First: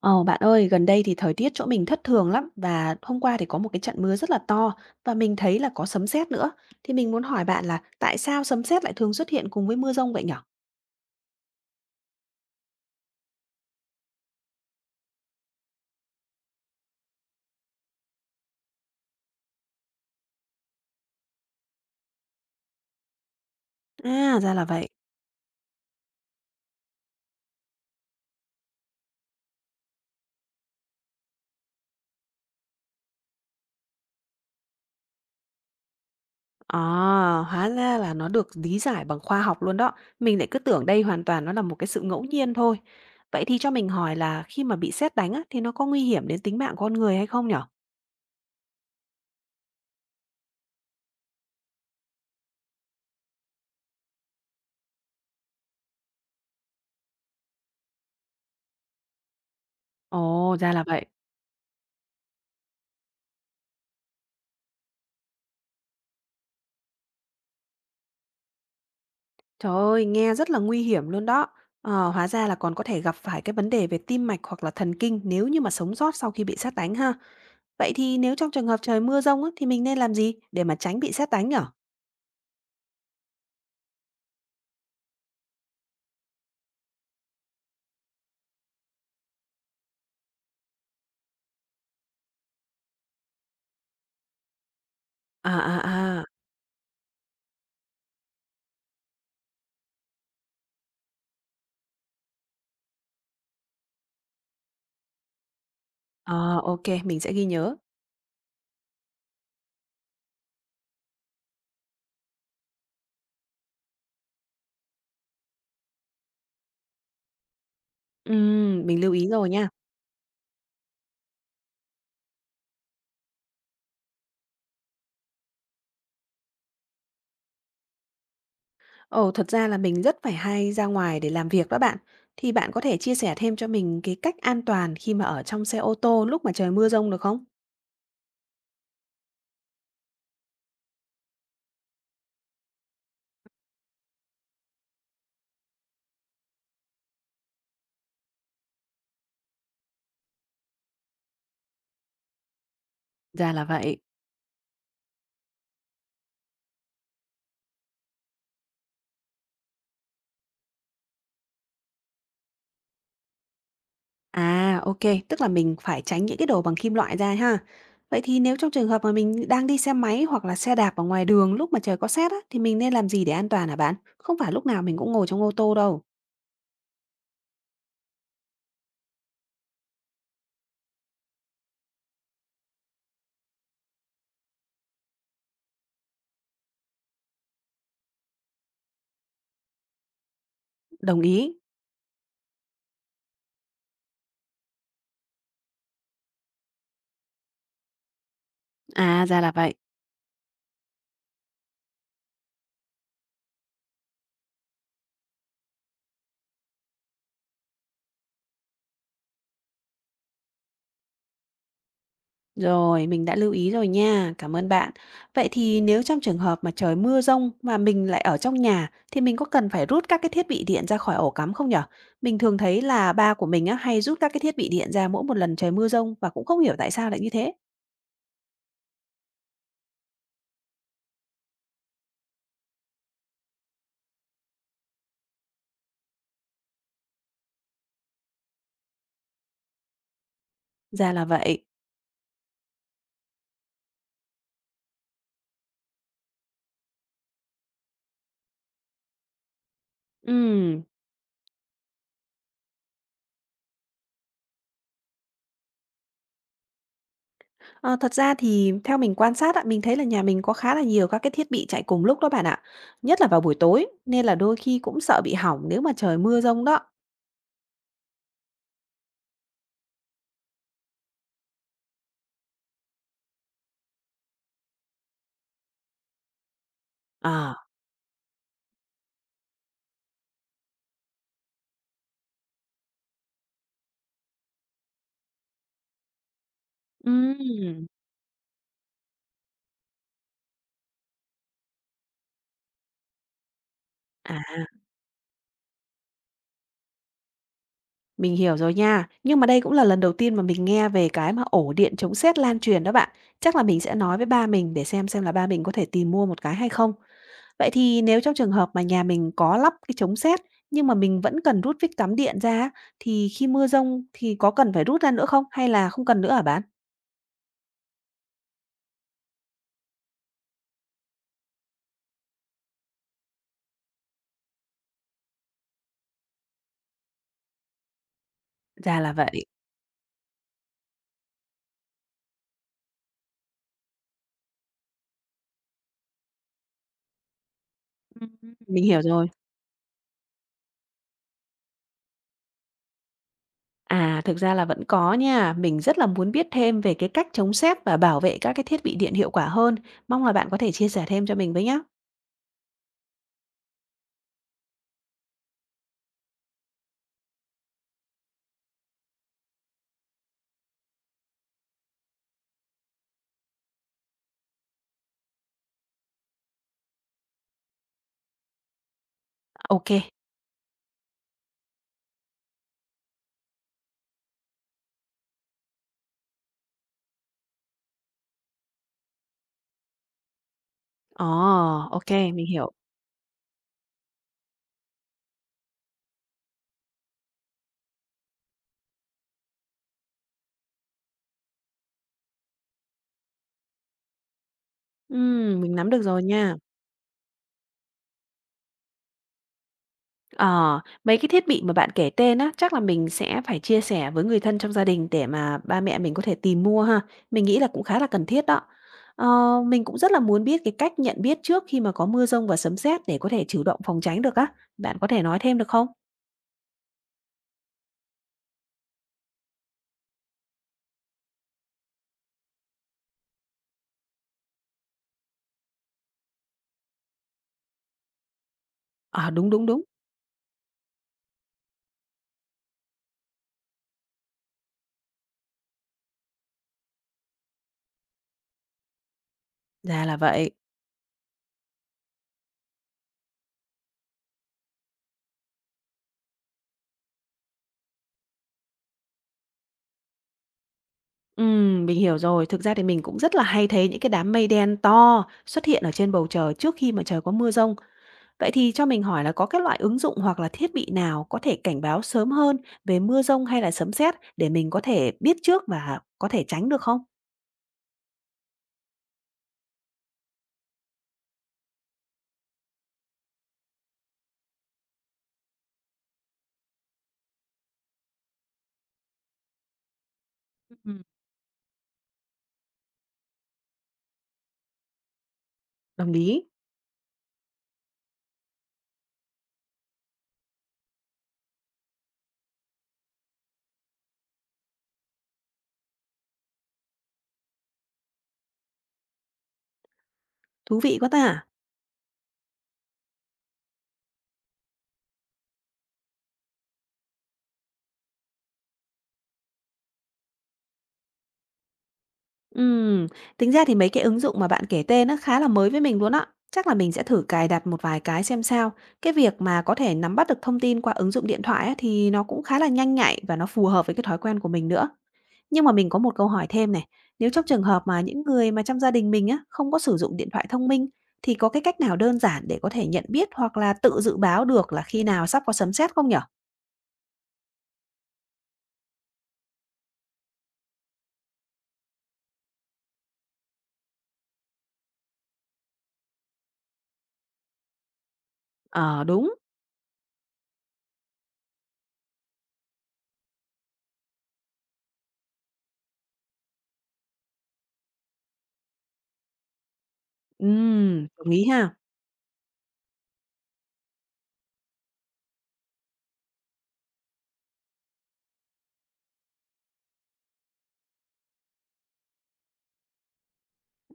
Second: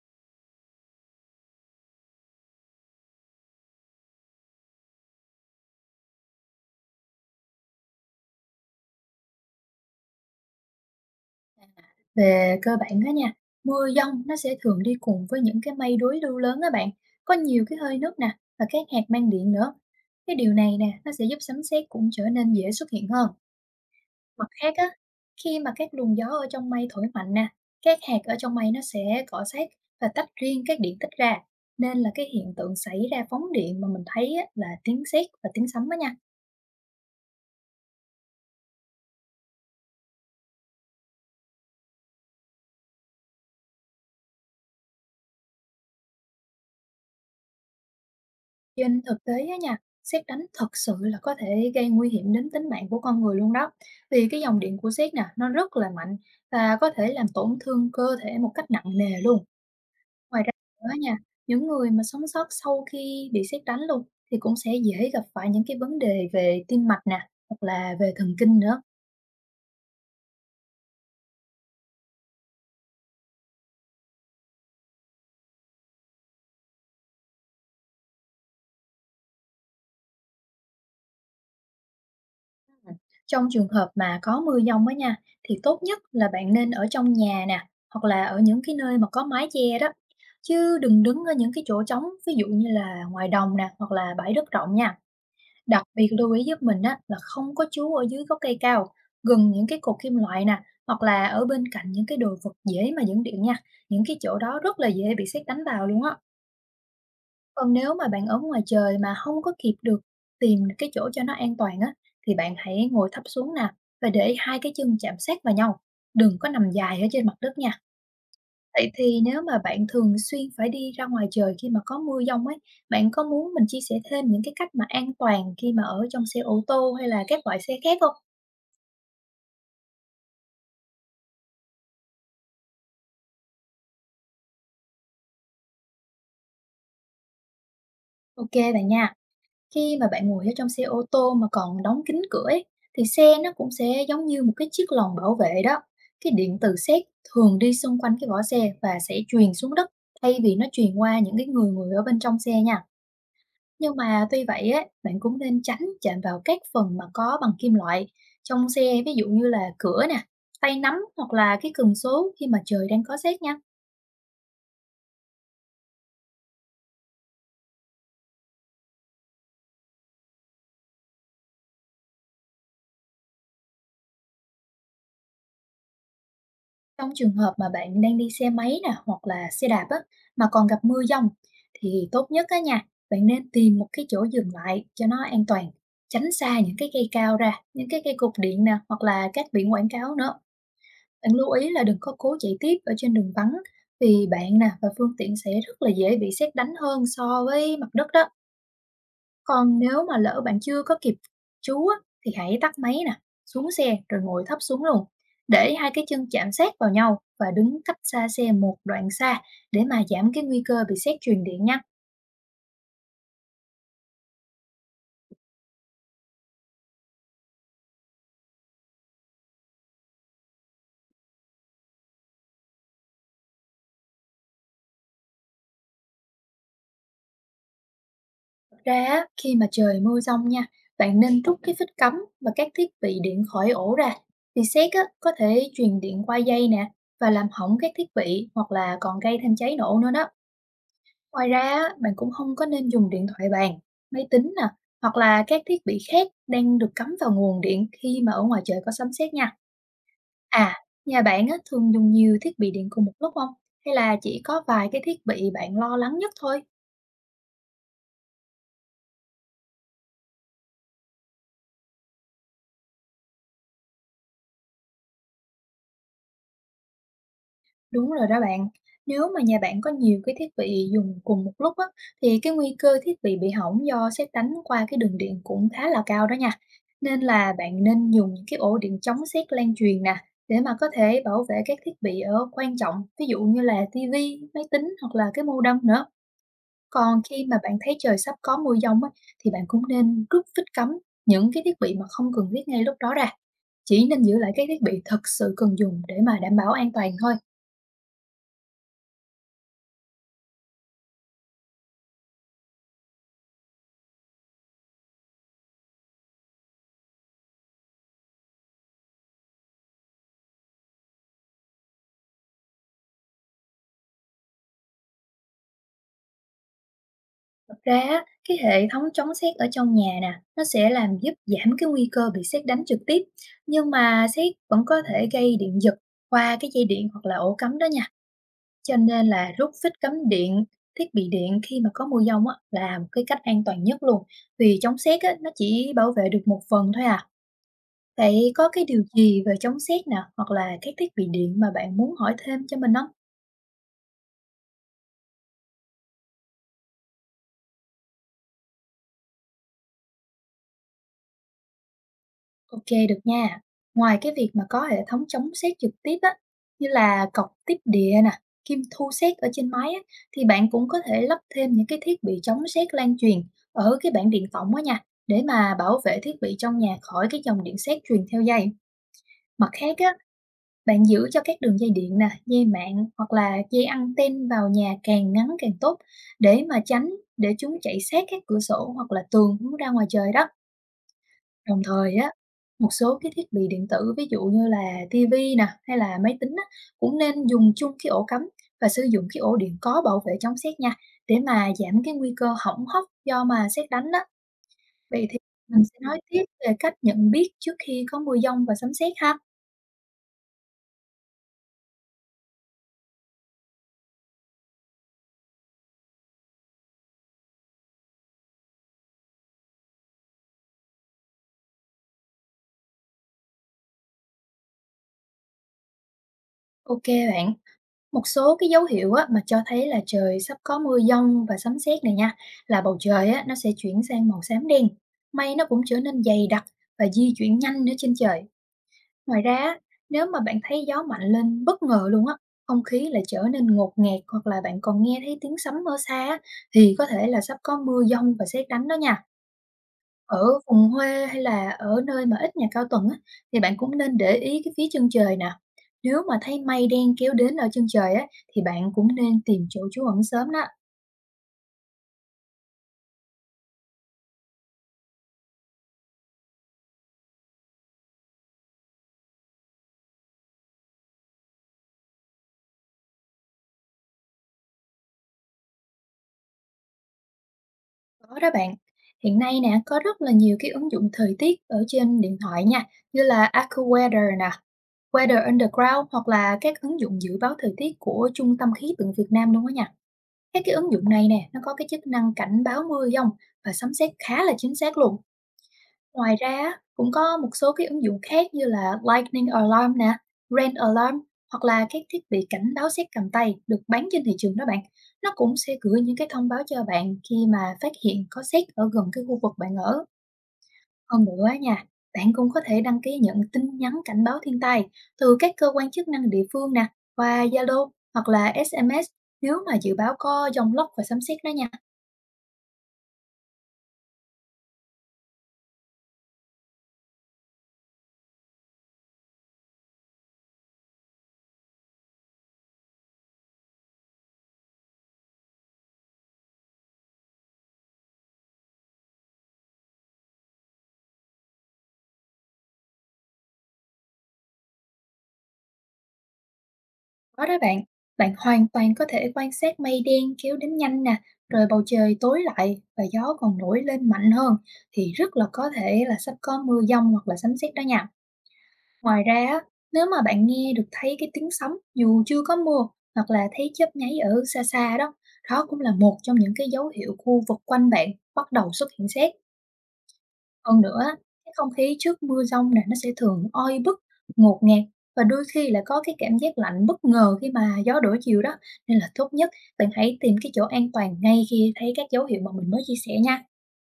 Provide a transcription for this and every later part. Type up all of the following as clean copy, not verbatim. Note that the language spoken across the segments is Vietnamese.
Ờ, bạn ơi, gần đây thì thời tiết chỗ mình thất thường lắm và hôm qua thì có một cái trận mưa rất là to và mình thấy là có sấm sét nữa. Thì mình muốn hỏi bạn là tại sao sấm sét lại thường xuất hiện cùng với mưa dông vậy nhở? Về cơ bản đó nha, mưa dông nó sẽ thường đi cùng với những cái mây đối lưu lớn á bạn, có nhiều cái hơi nước nè và các hạt mang điện nữa. Cái điều này nè, nó sẽ giúp sấm sét cũng trở nên dễ xuất hiện hơn. À, Mặt ra là khác á, vậy. khi mà các luồng gió ở trong mây thổi mạnh nè, các hạt ở trong mây nó sẽ cọ sát và tách riêng các điện tích ra, nên là cái hiện tượng xảy ra phóng điện mà mình thấy á, là tiếng sét và tiếng sấm đó nha. À, hóa ra là nó được lý giải bằng khoa học luôn đó. Mình lại cứ tưởng đây hoàn toàn nó là một cái sự ngẫu nhiên thôi. Vậy thì cho mình hỏi là khi mà bị sét đánh á, thì nó có nguy hiểm đến tính mạng con người hay không nhở? Trên thực tế á nha, sét đánh thật sự là có thể gây nguy hiểm đến tính mạng của con người luôn đó. Vì cái dòng điện của sét nè, nó rất là mạnh và có thể làm tổn thương cơ thể một cách nặng nề luôn. Ngoài ra Ồ, ra là nữa vậy. nha, những người mà sống sót sau khi bị sét đánh luôn thì cũng sẽ dễ gặp phải những cái vấn đề về tim mạch nè, hoặc là về thần kinh nữa. Trời ơi, nghe rất là nguy hiểm luôn đó. Ờ, hóa ra là còn có thể gặp phải cái vấn đề về tim mạch hoặc là thần kinh nếu như mà sống sót sau khi bị sét đánh ha. Vậy thì nếu trong trường hợp trời mưa dông á, thì mình nên làm gì để mà tránh bị sét đánh nhở? Ừm, Trong trường hợp mà có mưa dông á nha, thì tốt nhất là bạn nên ở trong nhà nè, hoặc là ở những cái nơi mà có mái che đó, chứ đừng đứng ở những cái chỗ trống, ví dụ như là ngoài đồng nè, hoặc là bãi đất rộng nha. À, Đặc biệt à, à. lưu ý giúp mình á là không có trú ở dưới gốc cây cao, gần những cái cột kim loại nè, hoặc là ở bên cạnh những cái đồ vật dễ mà dẫn điện nha, những cái chỗ đó rất là dễ bị sét đánh vào luôn á. Ờ, ok, mình sẽ ghi Còn nhớ. nếu mà bạn ở ngoài trời mà không có kịp được tìm cái chỗ cho nó an toàn á, thì bạn hãy ngồi thấp xuống nè và để hai cái chân chạm sát vào nhau, đừng có nằm dài ở trên mặt đất nha. Vậy Mình lưu thì ý nếu rồi mà nha. bạn thường xuyên phải đi ra ngoài trời khi mà có mưa dông ấy, bạn có muốn mình chia sẻ thêm những cái cách mà an toàn khi mà ở trong xe ô tô hay là các loại xe khác không? Ồ, thật ra là mình rất phải hay ra ngoài để làm việc đó bạn. Thì bạn có thể chia sẻ thêm cho mình cái cách an toàn khi mà ở trong xe ô tô lúc mà trời mưa dông được không? OK bạn nha. Khi mà bạn ngồi ở trong xe ô tô mà còn đóng kín cửa ấy, thì xe nó cũng sẽ giống như một cái chiếc lồng bảo vệ đó. Cái điện từ sét thường đi xung quanh cái vỏ xe và sẽ truyền xuống đất thay vì nó truyền qua những cái người ngồi ở bên trong xe nha. Ra là Nhưng vậy. mà tuy vậy á, bạn cũng nên tránh chạm vào các phần mà có bằng kim loại trong xe, ví dụ như là cửa nè, tay nắm hoặc là cái cần số khi mà trời đang có sét nha. À, ok. Tức là mình phải tránh những cái đồ bằng kim loại ra ha. Vậy thì nếu trong trường hợp mà mình đang đi xe máy hoặc là xe đạp ở ngoài đường lúc mà trời có sét á, thì mình nên làm gì để an toàn hả bạn? Không phải lúc nào mình cũng ngồi trong ô tô đâu. Trong trường hợp mà bạn đang đi xe máy nè, hoặc là xe đạp á, mà còn gặp mưa dông thì tốt nhất á nha, bạn nên tìm một cái chỗ dừng lại cho nó an toàn, tránh xa những cái cây cao ra, những cái cây cột điện nè, hoặc là các biển quảng cáo nữa. Đồng Bạn lưu ý. ý là đừng có cố chạy tiếp ở trên đường vắng vì bạn nè và phương tiện sẽ rất là dễ bị sét đánh hơn so với mặt đất đó. À, ra là vậy. Còn nếu mà lỡ bạn chưa có kịp chú á, thì hãy tắt máy nè, xuống xe rồi ngồi thấp xuống luôn. Để hai cái chân chạm sát vào nhau và đứng cách xa xe một đoạn xa để mà giảm cái nguy cơ bị sét truyền điện nha. Rồi, mình đã lưu ý rồi nha. Cảm ơn bạn. Vậy thì nếu trong trường hợp mà trời mưa giông mà mình lại ở trong nhà thì mình có cần phải rút các cái thiết bị điện ra khỏi ổ cắm không nhở? Mình thường thấy là ba của mình á hay rút các cái thiết bị điện ra mỗi một lần trời mưa giông và cũng không hiểu tại sao lại như thế. Thật ra á, khi mà trời mưa rông nha, bạn nên rút cái phích cắm và các thiết bị điện khỏi ổ ra. Vì sét á, có thể truyền điện qua dây nè và làm hỏng các thiết bị hoặc là còn gây thêm cháy nổ nữa đó. Ra là Ngoài ra vậy. á, bạn cũng không có nên dùng điện thoại bàn, máy tính nè, hoặc là các thiết bị khác đang được cắm vào nguồn điện khi mà ở ngoài trời có sấm sét nha. À, Ừm, nhà bạn á, thường dùng nhiều thiết bị điện cùng một lúc không? Hay là chỉ có vài cái thiết bị bạn lo lắng nhất thôi? ờ, thật ra thì theo mình quan sát ạ, mình thấy là nhà mình có khá là nhiều các cái thiết bị chạy cùng lúc đó bạn ạ. Nhất là vào buổi tối, nên là đôi khi cũng sợ bị hỏng nếu mà trời mưa giông đó. Đúng rồi đó bạn. Nếu mà nhà bạn có nhiều cái thiết bị dùng cùng một lúc á, thì cái nguy cơ thiết bị hỏng do sét đánh qua cái đường điện cũng khá là cao đó nha. Nên là Ờ, bạn nên dùng những cái ổ điện chống sét lan truyền nè, để mà có thể bảo vệ các thiết bị ở quan trọng, ví dụ như là tivi, máy tính hoặc là cái modem nữa. Còn khi mà bạn ừm. thấy trời sắp có mưa dông á, thì bạn cũng nên rút phích cấm những cái thiết bị mà không cần thiết ngay lúc đó ra. Chỉ nên À. giữ lại các thiết bị thật sự cần dùng để mà đảm bảo an toàn thôi. Mình hiểu rồi nha, nhưng mà đây cũng là lần đầu tiên mà mình nghe về cái mà ổ điện chống sét lan truyền đó bạn. Chắc là mình sẽ nói với ba mình để xem là ba mình có thể tìm mua một cái hay không. Vậy thì nếu trong trường hợp mà nhà mình có lắp cái chống sét nhưng mà mình vẫn cần rút vít cắm điện ra á, thì khi mưa dông thì có cần phải rút ra nữa không hay là không cần nữa hả bạn? Thật ra á, cái hệ thống chống sét ở trong nhà nè, nó sẽ làm giúp giảm cái nguy cơ bị sét đánh trực tiếp, nhưng mà sét vẫn có thể gây điện giật qua cái dây điện hoặc là ổ cắm đó nha. Cho Ra là nên vậy. là rút phích cắm điện, thiết bị điện khi mà có mưa dông á, là một cái cách an toàn nhất luôn. Vì chống sét á, nó chỉ bảo vệ được một phần thôi à. Ừm. Vậy có cái Mình điều hiểu rồi. gì về chống sét nè, hoặc là các thiết bị điện mà bạn muốn hỏi thêm cho mình không? À, thực ra là vẫn có nha. Mình rất là muốn biết thêm về cái cách chống sét và bảo vệ các cái thiết bị điện hiệu quả hơn. Mong là bạn có thể chia sẻ thêm cho mình với nhé. OK, được nha. Ngoài cái việc mà có hệ thống chống sét trực tiếp á, như là cọc tiếp địa nè, kim thu sét ở trên máy á, thì bạn cũng có thể lắp thêm những cái thiết bị chống sét lan truyền ở cái bảng điện tổng á nha, để mà bảo vệ thiết bị trong nhà khỏi cái dòng điện sét truyền theo dây. Mặt Ok. khác á, bạn giữ cho các đường dây điện nè, dây mạng hoặc là dây anten vào nhà càng ngắn càng tốt để mà tránh để chúng chạy sát các cửa sổ hoặc là tường hướng ra ngoài trời đó. Ờ, Đồng ô, thời á, mình hiểu. một số cái thiết bị điện tử ví dụ như là tivi nè, hay là máy tính á, cũng nên dùng chung cái ổ cắm và sử dụng cái ổ điện có bảo vệ chống sét nha, để mà giảm cái nguy cơ hỏng hóc do mà sét đánh á. Vậy thì Mình mình nắm sẽ được nói rồi tiếp nha. về cách nhận biết trước khi có mưa dông và sấm sét ha. Ờ, mấy cái thiết bị mà bạn kể tên á, chắc là mình sẽ phải chia sẻ với người thân trong gia đình để mà ba mẹ mình có thể tìm mua ha. Mình nghĩ là cũng khá là cần thiết đó. Ờ, mình cũng rất là muốn biết cái cách nhận biết trước khi mà có mưa rông và sấm sét để có thể chủ động phòng tránh được á. Bạn có thể nói thêm được không? OK bạn, một số cái dấu hiệu á, mà cho thấy là trời sắp có mưa dông và sấm sét này nha, là bầu trời á, nó sẽ chuyển sang màu xám đen, mây nó cũng trở nên dày đặc và di chuyển nhanh nữa trên trời. Ờ, Ngoài đúng, ra đúng, á, đúng, nếu mà bạn thấy gió mạnh lên bất ngờ luôn á, không khí lại trở nên ngột ngạt hoặc là bạn còn nghe thấy tiếng sấm ở xa á, thì có thể là sắp có mưa dông và sét đánh đó nha. ra là Ở vậy. vùng quê hay là ở nơi mà ít nhà cao tầng á, thì bạn cũng nên để ý cái phía chân trời nè. Nếu mà thấy mây đen kéo đến ở chân trời á, thì bạn cũng nên tìm chỗ trú ẩn sớm đó. Mình hiểu rồi. Thực ra thì mình cũng rất là hay thấy những cái đám mây đen to xuất hiện ở trên bầu trời trước khi mà trời có mưa rông. Vậy thì cho mình hỏi là có các loại ứng dụng hoặc là thiết bị nào có thể cảnh báo sớm hơn về mưa rông hay là sấm sét để mình có thể biết trước và có thể tránh được không? Có đó bạn. Hiện nay nè, có rất là nhiều cái ứng dụng thời tiết ở trên điện thoại nha, như là AccuWeather nè, Weather Underground hoặc là các ứng dụng dự báo thời tiết của Trung tâm Khí tượng Việt Nam luôn đó nha. Các cái ứng Ừm. dụng này nè, nó có cái chức năng cảnh báo mưa dông và sấm sét khá là chính xác luôn. Đồng Ngoài ý, ra á, cũng có một số cái ứng dụng khác như là Lightning Alarm nè, Rain Alarm hoặc là các thiết bị cảnh báo sét cầm tay được bán trên thị trường đó bạn. Nó cũng sẽ gửi những cái thông báo cho bạn khi mà phát hiện có sét ở gần cái khu vực bạn ở. thú vị quá Hơn nữa ta. á nha, bạn cũng có thể đăng ký nhận tin nhắn cảnh báo thiên tai từ các cơ quan chức năng địa phương nè, qua Zalo hoặc là SMS nếu mà dự báo có dông lốc và sấm sét đó nha. Ừm, tính ra thì mấy cái ứng dụng mà bạn kể tên nó khá là mới với mình luôn á. Chắc là mình sẽ thử cài đặt một vài cái xem sao. Cái việc mà có thể nắm bắt được thông tin qua ứng dụng điện thoại á, thì nó cũng khá là nhanh nhạy và nó phù hợp với cái thói quen của mình nữa. Nhưng mà mình có một câu hỏi thêm này, nếu trong trường hợp mà những người mà trong gia đình mình á không có sử dụng điện thoại thông minh thì có cái cách nào đơn giản để có thể nhận biết hoặc là tự dự báo được là khi nào sắp có sấm sét không nhở? Có đó bạn, bạn hoàn toàn có thể quan sát mây đen kéo đến nhanh nè, rồi bầu trời tối lại và gió còn nổi lên mạnh hơn thì rất là có thể là sắp có mưa dông hoặc là sấm sét đó nha. Ờ Ngoài đúng. ra, á, nếu mà bạn nghe được thấy cái tiếng sấm dù chưa có mưa hoặc là thấy chớp nháy ở xa xa đó, đó cũng là một trong những cái dấu hiệu khu vực quanh bạn bắt đầu xuất hiện sét. Hơn nữa Đồng ý cái không ha. khí trước mưa giông này nó sẽ thường oi bức, ngột ngạt và đôi khi là có cái cảm giác lạnh bất ngờ khi mà gió đổi chiều đó. Nên là tốt nhất bạn hãy tìm cái chỗ an toàn ngay khi thấy các dấu hiệu mà mình mới chia sẻ nha.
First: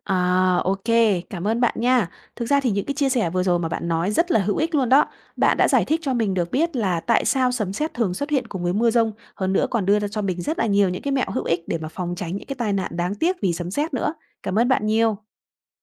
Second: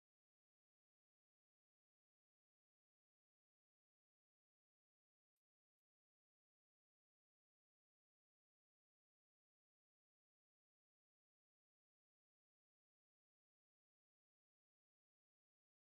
À, ok, cảm ơn bạn nha. Thực ra thì những cái chia sẻ vừa rồi mà bạn nói rất là hữu ích luôn đó. Bạn đã giải thích cho mình được biết là tại sao sấm sét thường xuất hiện cùng với mưa rông, hơn nữa còn đưa ra cho mình rất là nhiều những cái mẹo hữu ích để mà phòng tránh những cái tai nạn đáng tiếc vì sấm sét nữa. Cảm ơn bạn nhiều.